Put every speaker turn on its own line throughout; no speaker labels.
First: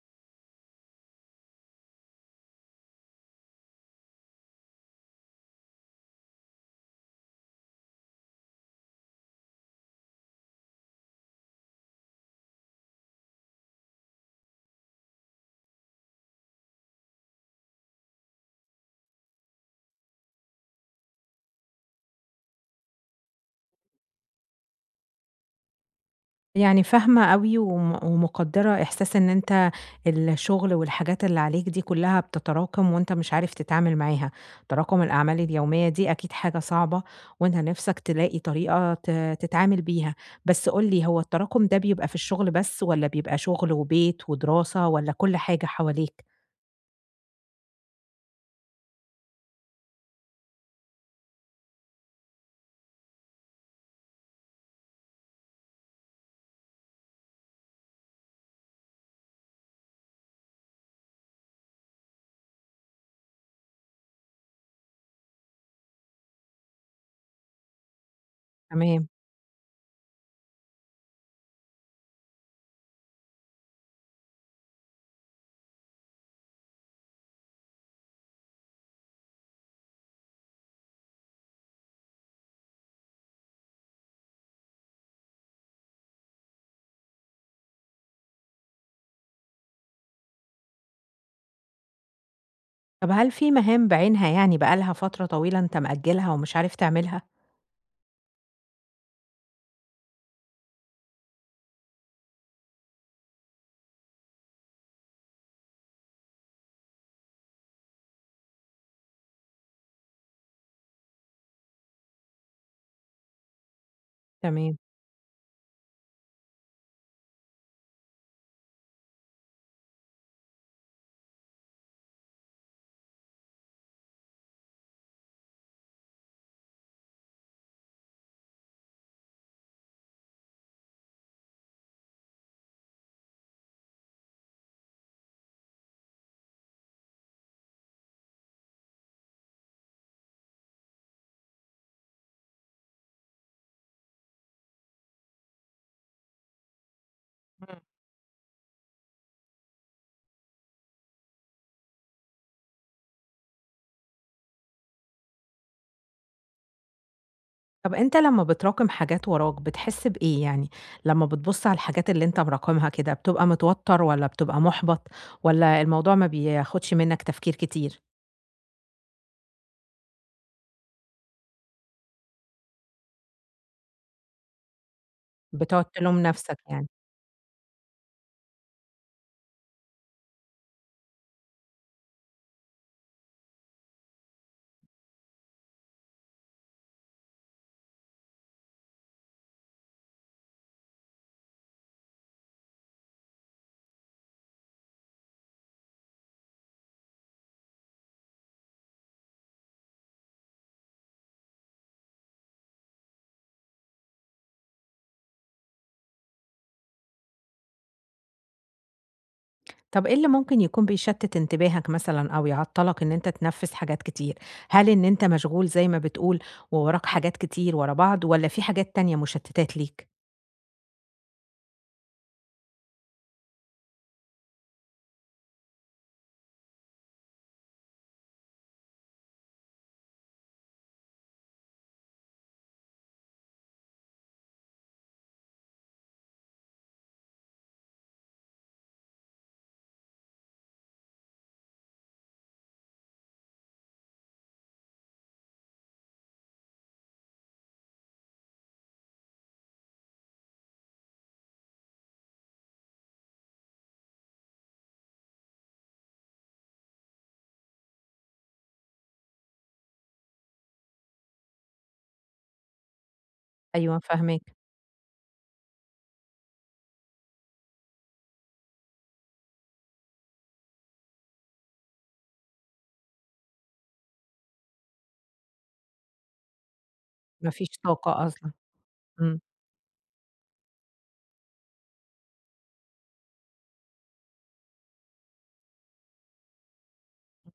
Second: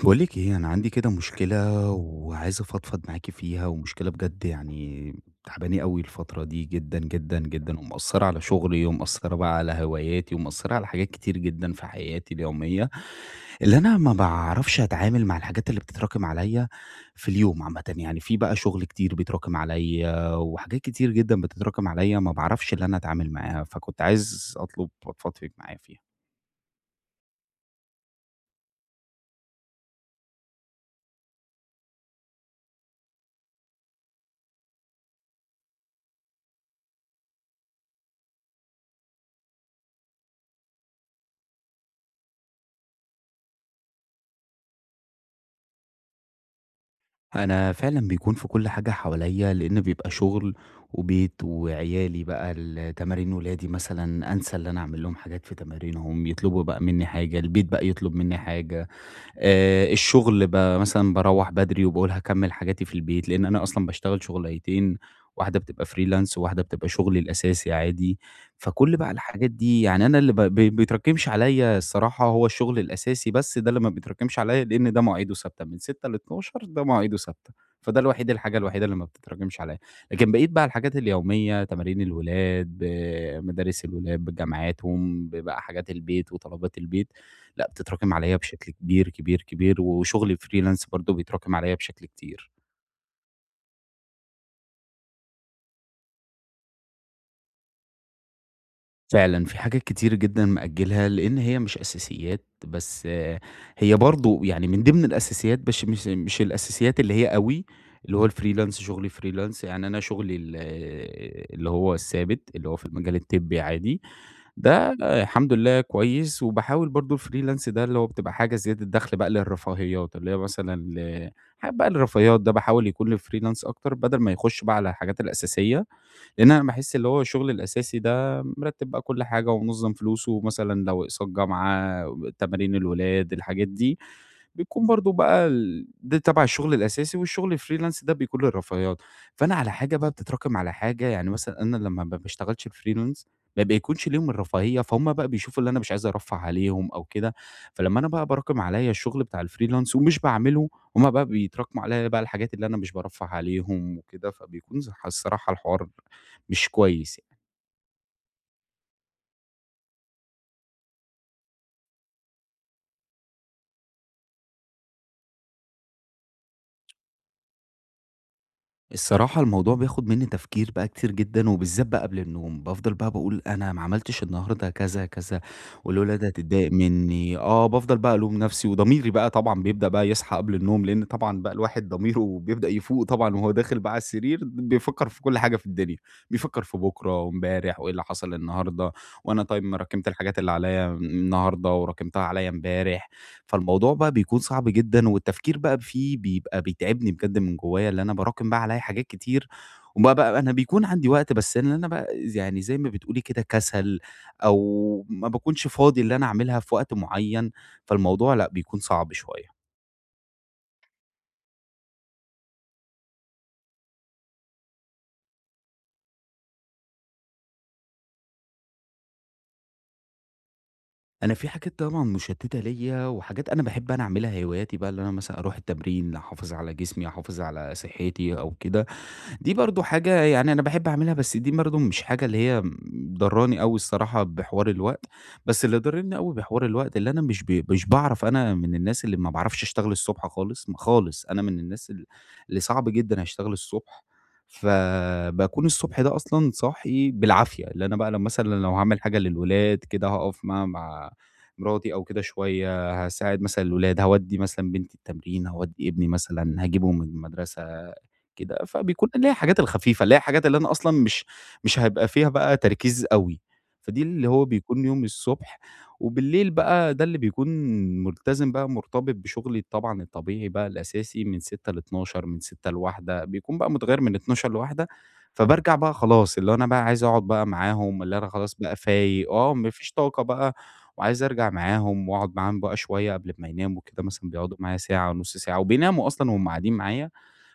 باقول لِك إيه، أنا عندي كده مشكلة وعايز أفضفض معاكِ فيها، ومشكلة بجد يعني تعباني أوي الفترة دي جدًا، جدًا، جدًا، ومأثّرة على شغلي، ومأثّرة بقى على هواياتي، ومأثّرة على حاجات كتير جدًا في حياتي اليومية، اللي أنا ما باعرفش أتعامل مع الحاجات اللي بتتراكم عليَّ في اليوم عامةً. يعني في بقى شغل كتير بيتراكم عليَّ، وحاجات كتير جدًا بتتراكم عليَّ ما باعرفش اللي أنا أتعامل معاها، فكنت عايز أطلب أفضفض فِيك معايا فيها.
يعني فاهمة أوي وم ومقدّرة إحساس إن أنت الشغل والحاجات اللي عليك دي كلّها بتتراكم وأنت مش عارف تتعامل معاها، تراكم الأعمال اليومية دي أكيد حاجة صعبة وأنت نِفْسك تلاقي طريقة تتعامل بيها، بس قُل لي هو التراكم ده بيبقى في الشغل بس والّا بيبقى شغل وبيت ودراسة والّا كل حاجة حواليك؟
أنا فعلًا بيكون في كل حاجة حواليّا، لإن بيبقى شغل وبيت وعيالي بقى تمارين ولادي مثلًا، أنسى اللي أنا أعمل لهم حاجات في تمارينهم، يطلبوا بقى منّي حاجة، البيت بقى يطلب منّي حاجة. الشغل مثلًا باروّح بدري وباقول هاكمّل حاجاتي في البيت، لإن أنا أصلًا باشتغل شُغلانتين، واحدة بتبقى freelance وواحدة بتبقى شُغلي الأساسي عادي. فكل
تمام.
بقى الحاجات دي يعني أنا اللي ب ب بيتراكمش عليّا الصراحة هو الشغل الأساسي بس ده اللي ما بيتراكمش عليّا لإن ده مواعيده ثابتة من 06:00 ل12:00 ده مواعيده ثابتة. فده الوحيد الحاجة الوحيدة اللي ما بتتراكمش عليّا. لكن بقيت بقى الحاجات اليومية تمارين الولاد، بمدارس الولاد بجامعاتهم، ببقى حاجات البيت وطلبات البيت، لأ، بتتراكم عليَّ بشكل كبير، كبير، كبير، وشغلي freelance برضه بيتراكم عليَّ بشكل كتير.
طَب هل في مهام بعينها يعني بقى لها فترة طويلة أنت مأجّلها ومش عارف تعملها؟
فعلًا في حاجات كتير جدًا مأجلها، لإن هي مش أساسيات، بس هي برضه يعني من ضمن الأساسيات، بش مش مش الأساسيات اللي هي أوي، اللي هو الfreelance شغلي freelance يعني أنا شغلي اللي هو الثابت، اللي هو في المجال الطبي عادي.
تمام.
ده الحمد لله كويس، وباحاول برضه الfreelance ده اللي هو بتبقى حاجة زيادة دخل بقى للرفاهيات، اللي هي مثلًا حاجات بقى الرفاهيات ده باحاول يكون الfreelance أكتر بدل ما يخش بقى على الحاجات الأساسية. لأن أنا باحس اللي هو الشغل الأساسي ده مرتّب بقى كل حاجة ومنظّم فلوسه، مثلًا لو أقساط جامعة، تمارين الولاد، الحاجات دي، بتكون برضه بقى ده تبع الشغل الأساسي والشغل الfreelance ده بيكون للرفاهيات. فأنا على حاجة بقى بتتراكم على حاجة، يعني مثلًا أنا لمّا ما باشتغلش freelance ما بيكونش ليهم الرفاهية، فهُم بقى بيشوفوا اللي أنا مش عايز أرفّه عليهم أو كده.
إمم.
فلمّا أنا بقى باراكم عليّا الشغل بتاع الfreelance ومش باعمله، هُم بقى بيتراكموا عليّا بقى الحاجات اللي أنا مش بارفّه عليهم وكده، فبيكون صح الصراحة الحوار مش كويس يعني.
طب أنت لمّا بتراكم حاجات وراك، بتحس بإيه يعني؟ لمّا بتبُص على الحاجات اللي أنت مراكمها كده، بتبقى متوتر والّا بتبقى مُحبَط والّا الموضوع ما بياخدش منّك تفكير كتير،
الصراحة الموضوع بياخد منّي تفكير بقى كتير جدًا، وبالذات بقى قبل النوم، بافضل بقى باقول أنا ما عملتش النهارده كذا، كذا.
بتقعد
والولا
تلوم
ده
نَفْسك
هتضايق
يعني؟
منّي، بافضل بقى ألوم نفسي، وضميري بقى طبعًا بيبدأ بقى يصحى قبل النوم، لإن طبعًا بقى الواحد ضميره بيبدأ يفوق طبعًا وهو داخل بقى على السرير، بيفكّر في كل حاجة في الدنيا، بيفكّر في بُكرة وإمبارح وإيه اللي حصل النهارده، وأنا طيب ما راكمت الحاجات اللي عليَّ النهارده وراكمتها عليَّ إمبارح. فالموضوع بقى بيكون صعب جدًا، والتفكير بقى فيه بيبقى بيتعبني بجد من جوايا، اللي أنا باراكم بقى عليَّ حاجات كتير، وبقى أنا بيكون عندي وقت، بس إن أنا بقى يعني زي ما بتقولي كده كسل، أو ما باكونش فاضي اللي أنا أعملها في وقت معين، فالموضوع لأ، بيكون صعب شوية.
طب إيه اللي ممكن يكون بيشتِّت انتباهك مثلًا أو يعطّلك إن أنت تنفِّذ حاجات كتير؟ هل إن أنت مشغول زي ما بتقول ووراك حاجات كتير ورا بعض والّا في حاجات تانية مشتِّتات ليك؟
أنا في حاجات طبعًا مشتتة ليَّ، وحاجات أنا باحب أنا أعملها هواياتي بقى، اللي أنا مثلًا أروح التمرين، أحافظ على جسمي، أحافظ على صحتي أو كده. دي برضه حاجة يعني أنا باحب أعملها، بس دي برضه مش حاجة اللي هي ضرّاني أوي الصراحة بحوار الوقت، بس اللي ضاررني أوي بحوار الوقت اللي أنا مش مش باعرف أنا من الناس اللي ما باعرفش أشتغل الصبح خالص، م خالص، أنا من الناس اللي صعب جدًا أشتغل الصبح. فباكون الصبح ده أصلًا صاحي بالعافية، اللي أنا بقى لو مثلًا لو هاعمل حاجة للولاد كده هاقف مع مراتي أو كده شوية، هاساعد مثلًا الولاد، هاودّي مثلًا بنتي التمرين، هاودّي ابني مثلًا، هاجيبه من المدرسة. كده، فبيكون اللي هي الحاجات الخفيفة، اللي هي الحاجات اللي أنا أصلًا مش هيبقى فيها بقى تركيز أوي،
أيوه
فدي اللي هو
فاهماك،
بيكون يومي الصبح، وبالليل بقى ده اللي بيكون ملتزم بقى مرتبط بشغلي طبعًا الطبيعي بقى الأساسي من 06:00 ل12:00 من 06:00 ل13:00 بيكون بقى متغيّر من 12:00 ل13:00 فبارجع بقى خلاص اللي هو أنا بقى عايز أقعد بقى
ما فيش
معاهم، اللي
طاقة
أنا
أصلًا.
خلاص بقى فايق،
إمم.
ما فيش طاقة بقى وعايز أرجع معاهم وأقعد معاهم بقى شوية قبل ما يناموا كده مثلًا بيقعدوا معايا ساعة، نُص ساعة وبيناموا أصلًا وهُم قاعدين معايا.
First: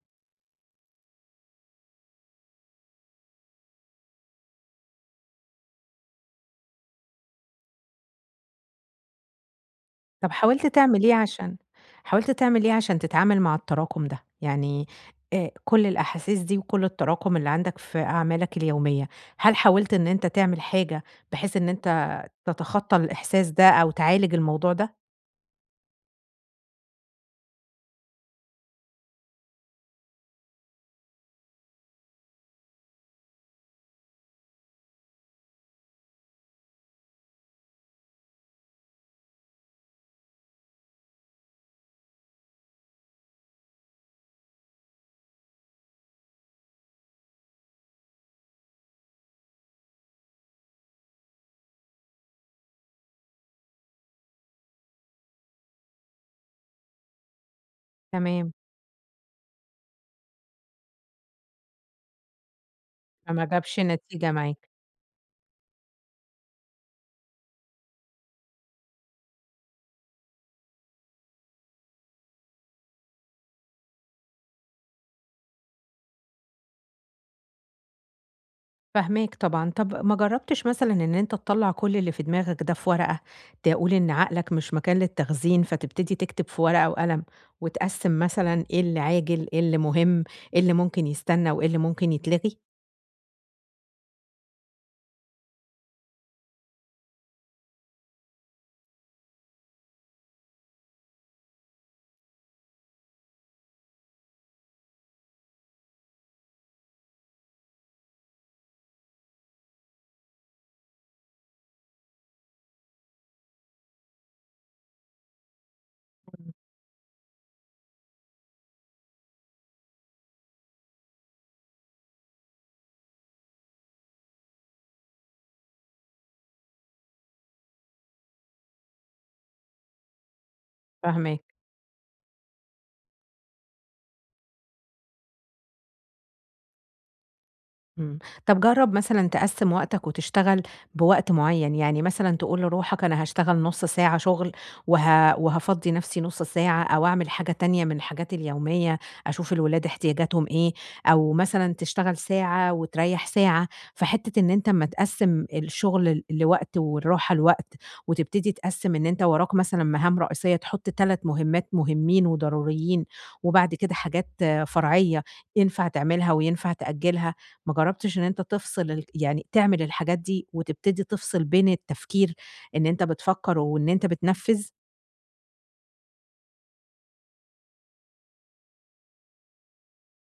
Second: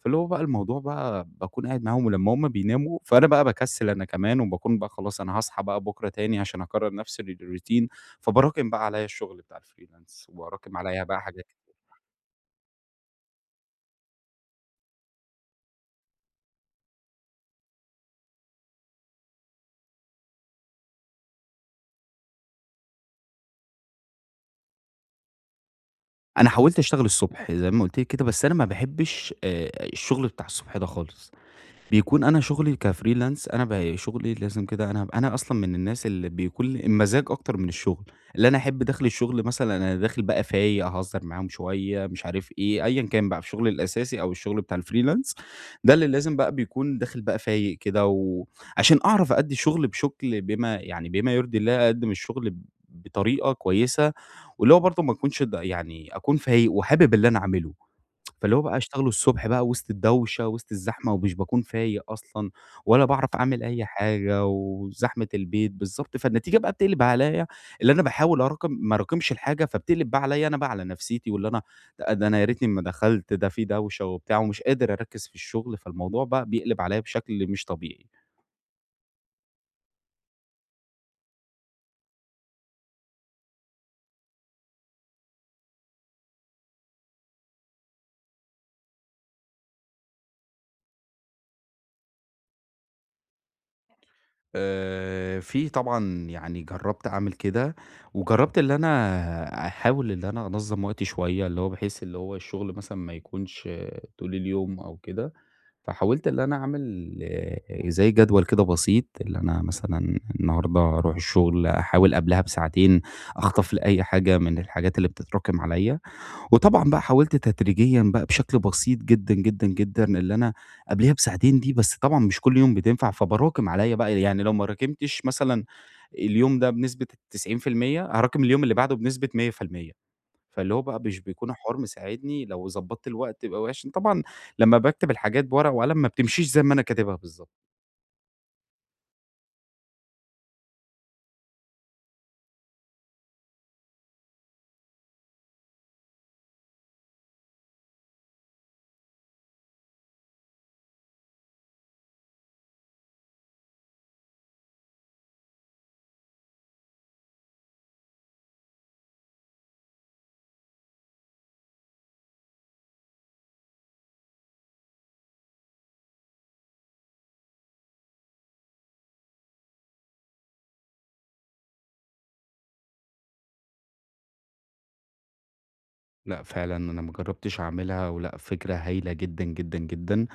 فاللي هو بقى الموضوع بقى باكون قاعد معاهم ولمّا هُم بيناموا فأنا بقى باكسّل أنا كمان، وباكون بقى خلاص أنا هاصحى بقى بُكرة تاني عشان أكرّر نفس الroutine، فباراكم بقى عليّا الشغل بتاع الfreelance
طب حاولت
وباراكم عليّا
تعمل إيه
بقى حاجات.
عشان حاولت تعمل إيه عشان تتعامل مع التراكم ده؟ يعني كل الأحاسيس دي وكل التراكم اللي عندك في أعمالك اليومية، هل حاولت إن أنت تعمل حاجة بحيث إن أنت تتخطى الإحساس ده أو تعالج الموضوع ده؟
أنا حاولت أشتغل الصبح زي ما قُلت لِك كده، بس أنا ما باحبش الشغل بتاع الصبح ده خالص. بيكون أنا شغلي كfreelance أنا شغلي لازم كده أنا أصلًا من الناس اللي بيكون المزاج أكتر من الشغل، اللي أنا أحب داخل الشغل مثلًا أنا داخل بقى فايق، هاهزر معاهم شوية، مش عارف إيه، أيًا كان بقى شغلي الأساسي أو الشغل بتاع الfreelance ده اللي لازم بقى بيكون داخل بقى فايق كده، وعشان أعرف أأدّي الشغل بما يعني بما يرضي الله، أقدّم الشغل بطريقة كويسة، واللي هو برضه ما أكونش يعني أكون فايق وحابب اللي أنا أعمله.
تمام،
فاللي هو بقى اشتغله الصبح بقى وسط الدوشة، وسط الزحمة، ومش باكون فايق أصلًا ولا باعرف
فما
أعمل
جابش
أي
نتيجة
حاجة
معاك.
وزحمة البيت بالضبط، فالنتيجة بقى بتقلب عليّا اللي أنا باحاول أراكم ما أراكمش الحاجة، فبتقلب بقى عليّا أنا بقى على نفسيتي، واللي أنا ده أنا يا ريتني ما دخلت، ده في دوشة وبتاع ومش قادر أركّز في الشغل، فالموضوع بقى بيقلب عليّا بشكل مش طبيعي.
فاهماك طبعًا. طب ما جرّبتش مثلًا إن أنت تطلّع كل اللي في دماغك ده في ورقة، تقول إن عقلك مش مكان للتخزين، فتبتدي تكتب في ورقة وقلم، وتقسّم مثلًا إيه اللي عاجل، إيه اللي مهم، إيه اللي ممكن يستنى، وإيه اللي ممكن يتلغي؟
في طبعًا يعني جرّبت أعمل كده، وجرّبت اللي أنا أحاول اللي أنا أنظّم وقتي شوية، اللي هو بحيث اللي هو الشغل مثلًا ما يكونش طول اليوم أو كده، فحاولت اللي أنا أعمل زي جدول كده بسيط، اللي أنا مثلًا النهارده هاروح الشغل، أحاول قبلها بساعتين أخطف لي أي حاجة من الحاجات اللي بتتراكم عليَّ. وطبعًا بقى حاولت تدريجيًا بقى بشكل بسيط جدًا، جدًا، جدًا اللي أنا قبليها بساعتين دي، بس طبعًا مش كل يوم بتنفع، فباراكم عليَّ بقى، يعني لو ما راكمتش مثلًا اليوم ده بنسبة 90% هاراكم اليوم اللي بعده بنسبة 100%، فاللي هو بقى مش
فاهماك.
بيكون الحوار مساعدني لو ضبطت الوقت وعشان طبعًا لمّا باكتب الحاجات بورقة وقلم ما بتمشيش زي ما أنا كاتبها بالضبط.
إمم. طب جرّب مثلًا تقسّم وقتك وتشتغل بوقت معيّن، يعني مثلًا تقول لروحك أنا هاشتغل نُص ساعة شُغل وه وهافضّي نَفْسي نُص ساعة أو أعمل حاجة تانية من حاجاتي اليومية، أشوف الولاد احتياجاتهم إيه، أو مثلًا تشتغل ساعة وتريّح ساعة، فحتّة إن أنت أمّا تقسّم الشُغل لوقت والراحة لوقت وتبتدي تقسّم إن أنت وراك مثلًا مهام رئيسية تحُط 3 مهمّات مهمين وضروريين وبعد كده حاجات فرعية ينفع تعملها وينفع تأجّلها، ما جرّبتش إن أنت تفصل يعني تعمل الحاجات دي وتبتدي تفصل بين التفكير إن أنت بتفكّر وإن أنت بتنفّذ؟
لأ، فعلًا أنا ما جربتش أعملها، ولأ فكرة هايلة جدًا، جدًا، جدًا.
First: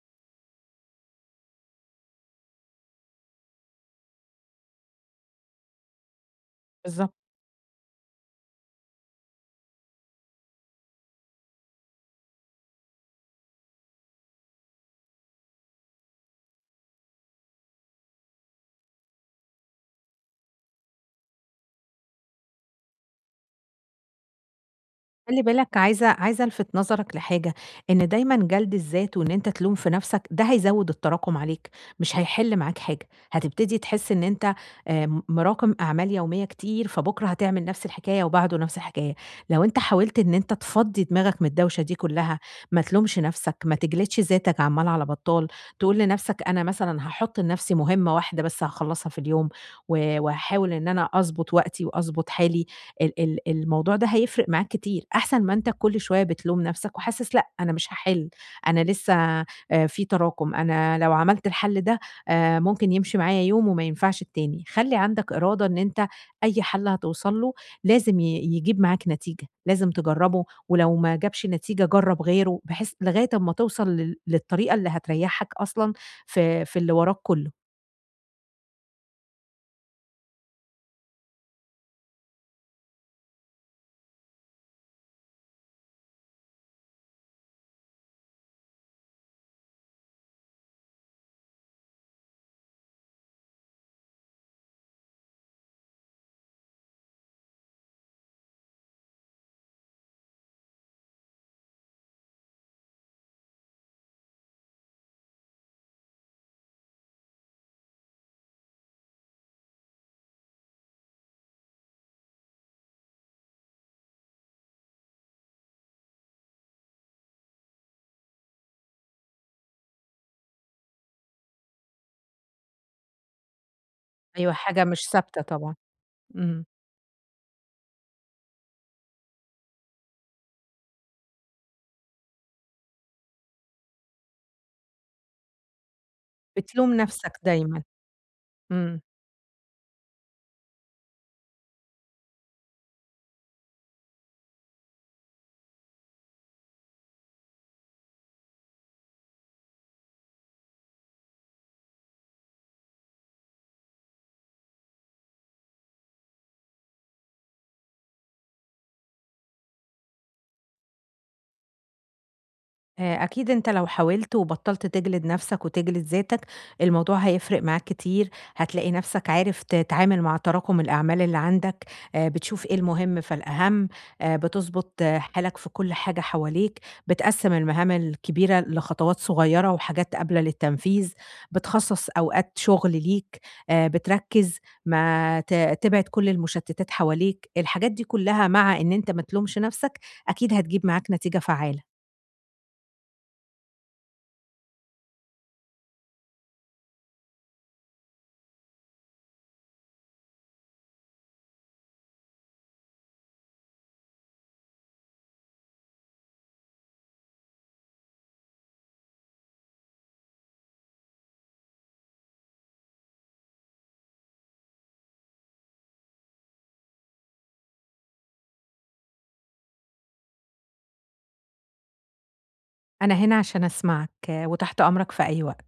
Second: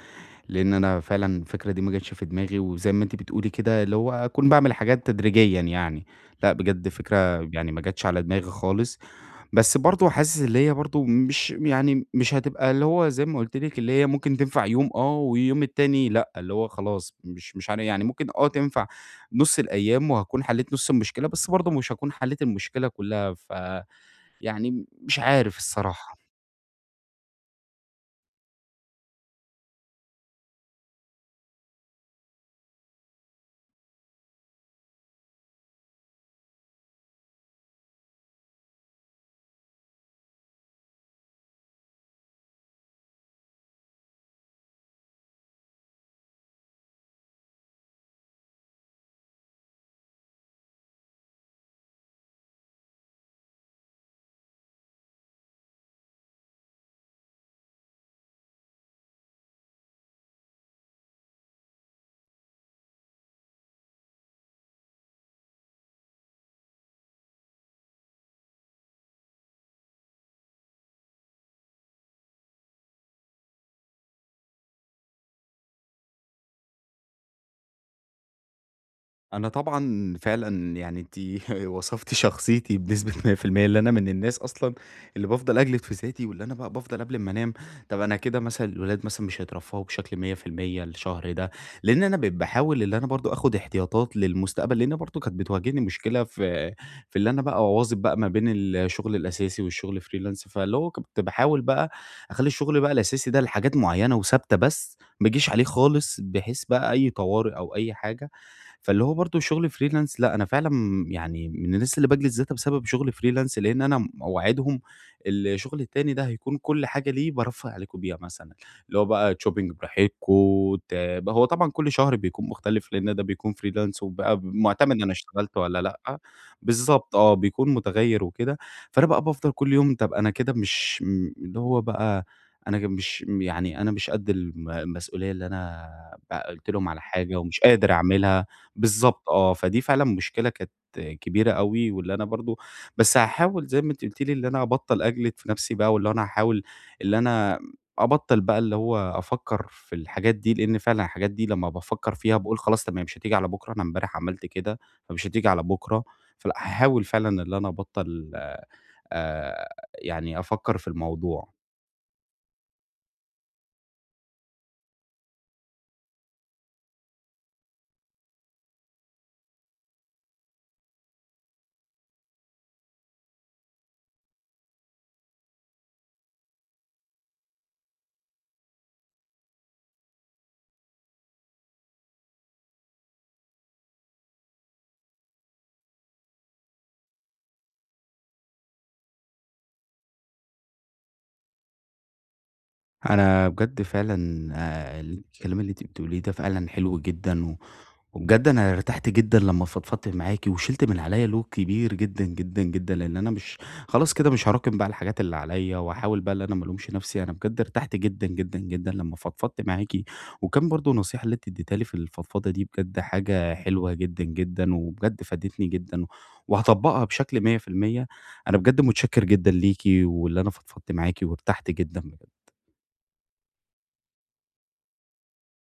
لإن أنا فعلًا الفكرة دي ما جاتش في دماغي، وزي ما أنتِ بتقولي كده اللي هو أكون باعمل حاجات تدريجيًا يعني، لأ بجد
بالضبط.
فكرة يعني ما جاتش على دماغي خالص، بس برضه حاسس اللي هي برضه مش يعني مش هتبقى اللي هو زي ما قُلت لِك اللي هي ممكن تنفع يوم آه، واليوم التاني لأ، اللي هو خلاص مش يعني ممكن تنفع نُص الأيام وهاكون حليت نُص المشكلة، بس برضه مش هاكون حليت المشكلة كلها، فيعني مش
خلّي
عارف
بالك عايزة
الصراحة.
عايزة ألفت نظرك لحاجة، إن دايمًا جلد الذات وإن أنت تلوم في نَفْسك ده هيزوّد التراكم عليك، مش هيحِل معاك حاجة، هتبتدي تحس إن أنت مراكم أعمال يومية كتير، فبُكرة هتعمل نَفْس الحكاية وبعده نَفْس الحكاية. لو أنت حاولت إن أنت تفضّي دماغك من الدوشة دي كلّها، ما تلومش نَفْسك، ما تجلدش ذاتك عَمّال على بطّال، تقول لنَفْسك أنا مثلًا هاحُط لنَفْسي مهمة واحدة بس هاخلّصها في اليوم، و وهاحاول إن أنا أضبط وقتي وأضبط حالي. ال ال الموضوع ده هيفرق معاك كتير، أحسن ما أنت كل شوية بتلوم نفسك وحاسس لأ، أنا مش هاحل، أنا لسه في تراكم، أنا لو عملت الحل ده ممكن يمشي معايا يوم وما ينفعش التاني، خلّي عندك إرادة إن أنت أي حل هتوصل له لازم يجيب معاك نتيجة، لازم تجرّبه ولو ما جابش نتيجة جرّب غيره، بحيث لغاية أمّا توصل لل للطريقة اللي هتريحك أصلًا في اللي وراك كله.
أنا طبعًا فعلًا يعني أنتِ وصفتِ شخصيتي بنسبة 100% اللي أنا من الناس أصلًا اللي بافضل أجلد في ذاتي، واللي أنا بقى بافضل قبل ما أنام طب أنا كده مثلًا الولاد مثلًا مش هيترفّهوا بشكل 100% الشهر ده، لإن أنا بقيت باحاول اللي أنا برضه آخد احتياطات للمستقبل، لإن برضه كانت بتواجهني مشكلة في اللي أنا بقى أواظب بقى ما بين الشغل الأساسي والشغل freelance، فاللي هو كنت باحاول بقى أخلّي الشغل بقى الأساسي ده لحاجات معيّنة وثابتة بس، ما أجيش عليه خالص بحيث بقى أي طوارئ أو أي حاجة فاللي هو برضه شغل freelance لأ، أنا فعلًا يعني من الناس اللي باجلد ذاتها بسبب شغل freelance لإن أنا مواعيدهم الشغل التاني ده هيكون كل حاجة ليه بارفّه عليكم بيها مثلًا، اللي هو بقى shopping براحتكم هو طبعًا كل شهر بيكون مختلف لإن ده بيكون freelance وبقى
أيوه، حاجة
معتمد
مش
أنا
ثابتة
اشتغلت
طبعًا،
والّا لأ،
إمم،
بالضبط آه، بيكون متغيّر وكده، فأنا بقى بافضل كل يوم طب أنا كده مش اللي هو بقى أنا مش يعني أنا مش قد المسؤولية اللي أنا بقى قُلت لهم
بتلوم
على
نفسك
حاجة ومش
دايمًا،
قادر أعملها.
إمم.
بالضبط آه، فدي فعلًا مشكلة كانت كبيرة أوي، واللي أنا برضه بس هاحاول زي ما أنتِ قُلتِ لي اللي أنا أبطّل أجلد في نَفْسي بقى، واللي هو أنا هاحاول اللي أنا أبطّل بقى اللي هو أفكّر في الحاجات دي، لإن فعلًا الحاجات دي لمّا بافكّر فيها باقول خلاص تمام مش هتيجي على بُكرة، أنا امبارح عملت كده، فمش هتيجي على بُكرة، فلأ هاحاول فعلًا اللي أنا أبطّل آآ يعني أفكّر في الموضوع.
أكيد أنت لو حاولت وبطّلت تجلد نفسك وتجلد ذاتك، الموضوع هيفرق معاك كتير، هتلاقي نفسك عارف تتعامل مع تراكم الأعمال اللي عندك، بتشوف إيه المهم فالأهم، بتضبط حالك في كل حاجة حواليك، بتقسّم المهام الكبيرة لخطوات صغيرة وحاجات قابلة للتنفيذ، بتخصّص أوقات شغل ليك، بتركّز، ما ت تبعد كل المشتتات حواليك، الحاجات دي كلها مع إن أنت ما تلومش نفسك، أكيد هتجيب معاك نتيجة فعّالة.
أنا بجد فعلًا الكلام اللي أنتِ بتقوليه ده فعلًا حلو جدًا وبجد أنا ارتحت جدًا لمّا فضفضت معاكِ، وشِلت من عليَّ load كبير جدًا، جدًا، جدًا، لإن أنا مش خلاص كده مش هاراكم بقى الحاجات اللي عليَّ، وهاحاول بقى إن أنا ما الومش نفسي، أنا بجد ارتحت جدًا، جدًا، جدًا لمّا فضفضت معاكِ، وكان برضه النصيحة اللي أنتِ اديتيها لي في الفضفضة دي بجد حاجة حلوة جدًا، جدًا، وبجد فادتني جدًا، وهاطبّقها بشكل 100%، أنا بجد متشكر جدًا ليكِ، واللي أنا فضفضت معاكِ وارتحت جدًا بجد.
أنا هنا عشان أسمعك وتحت أمرك في أي وقت.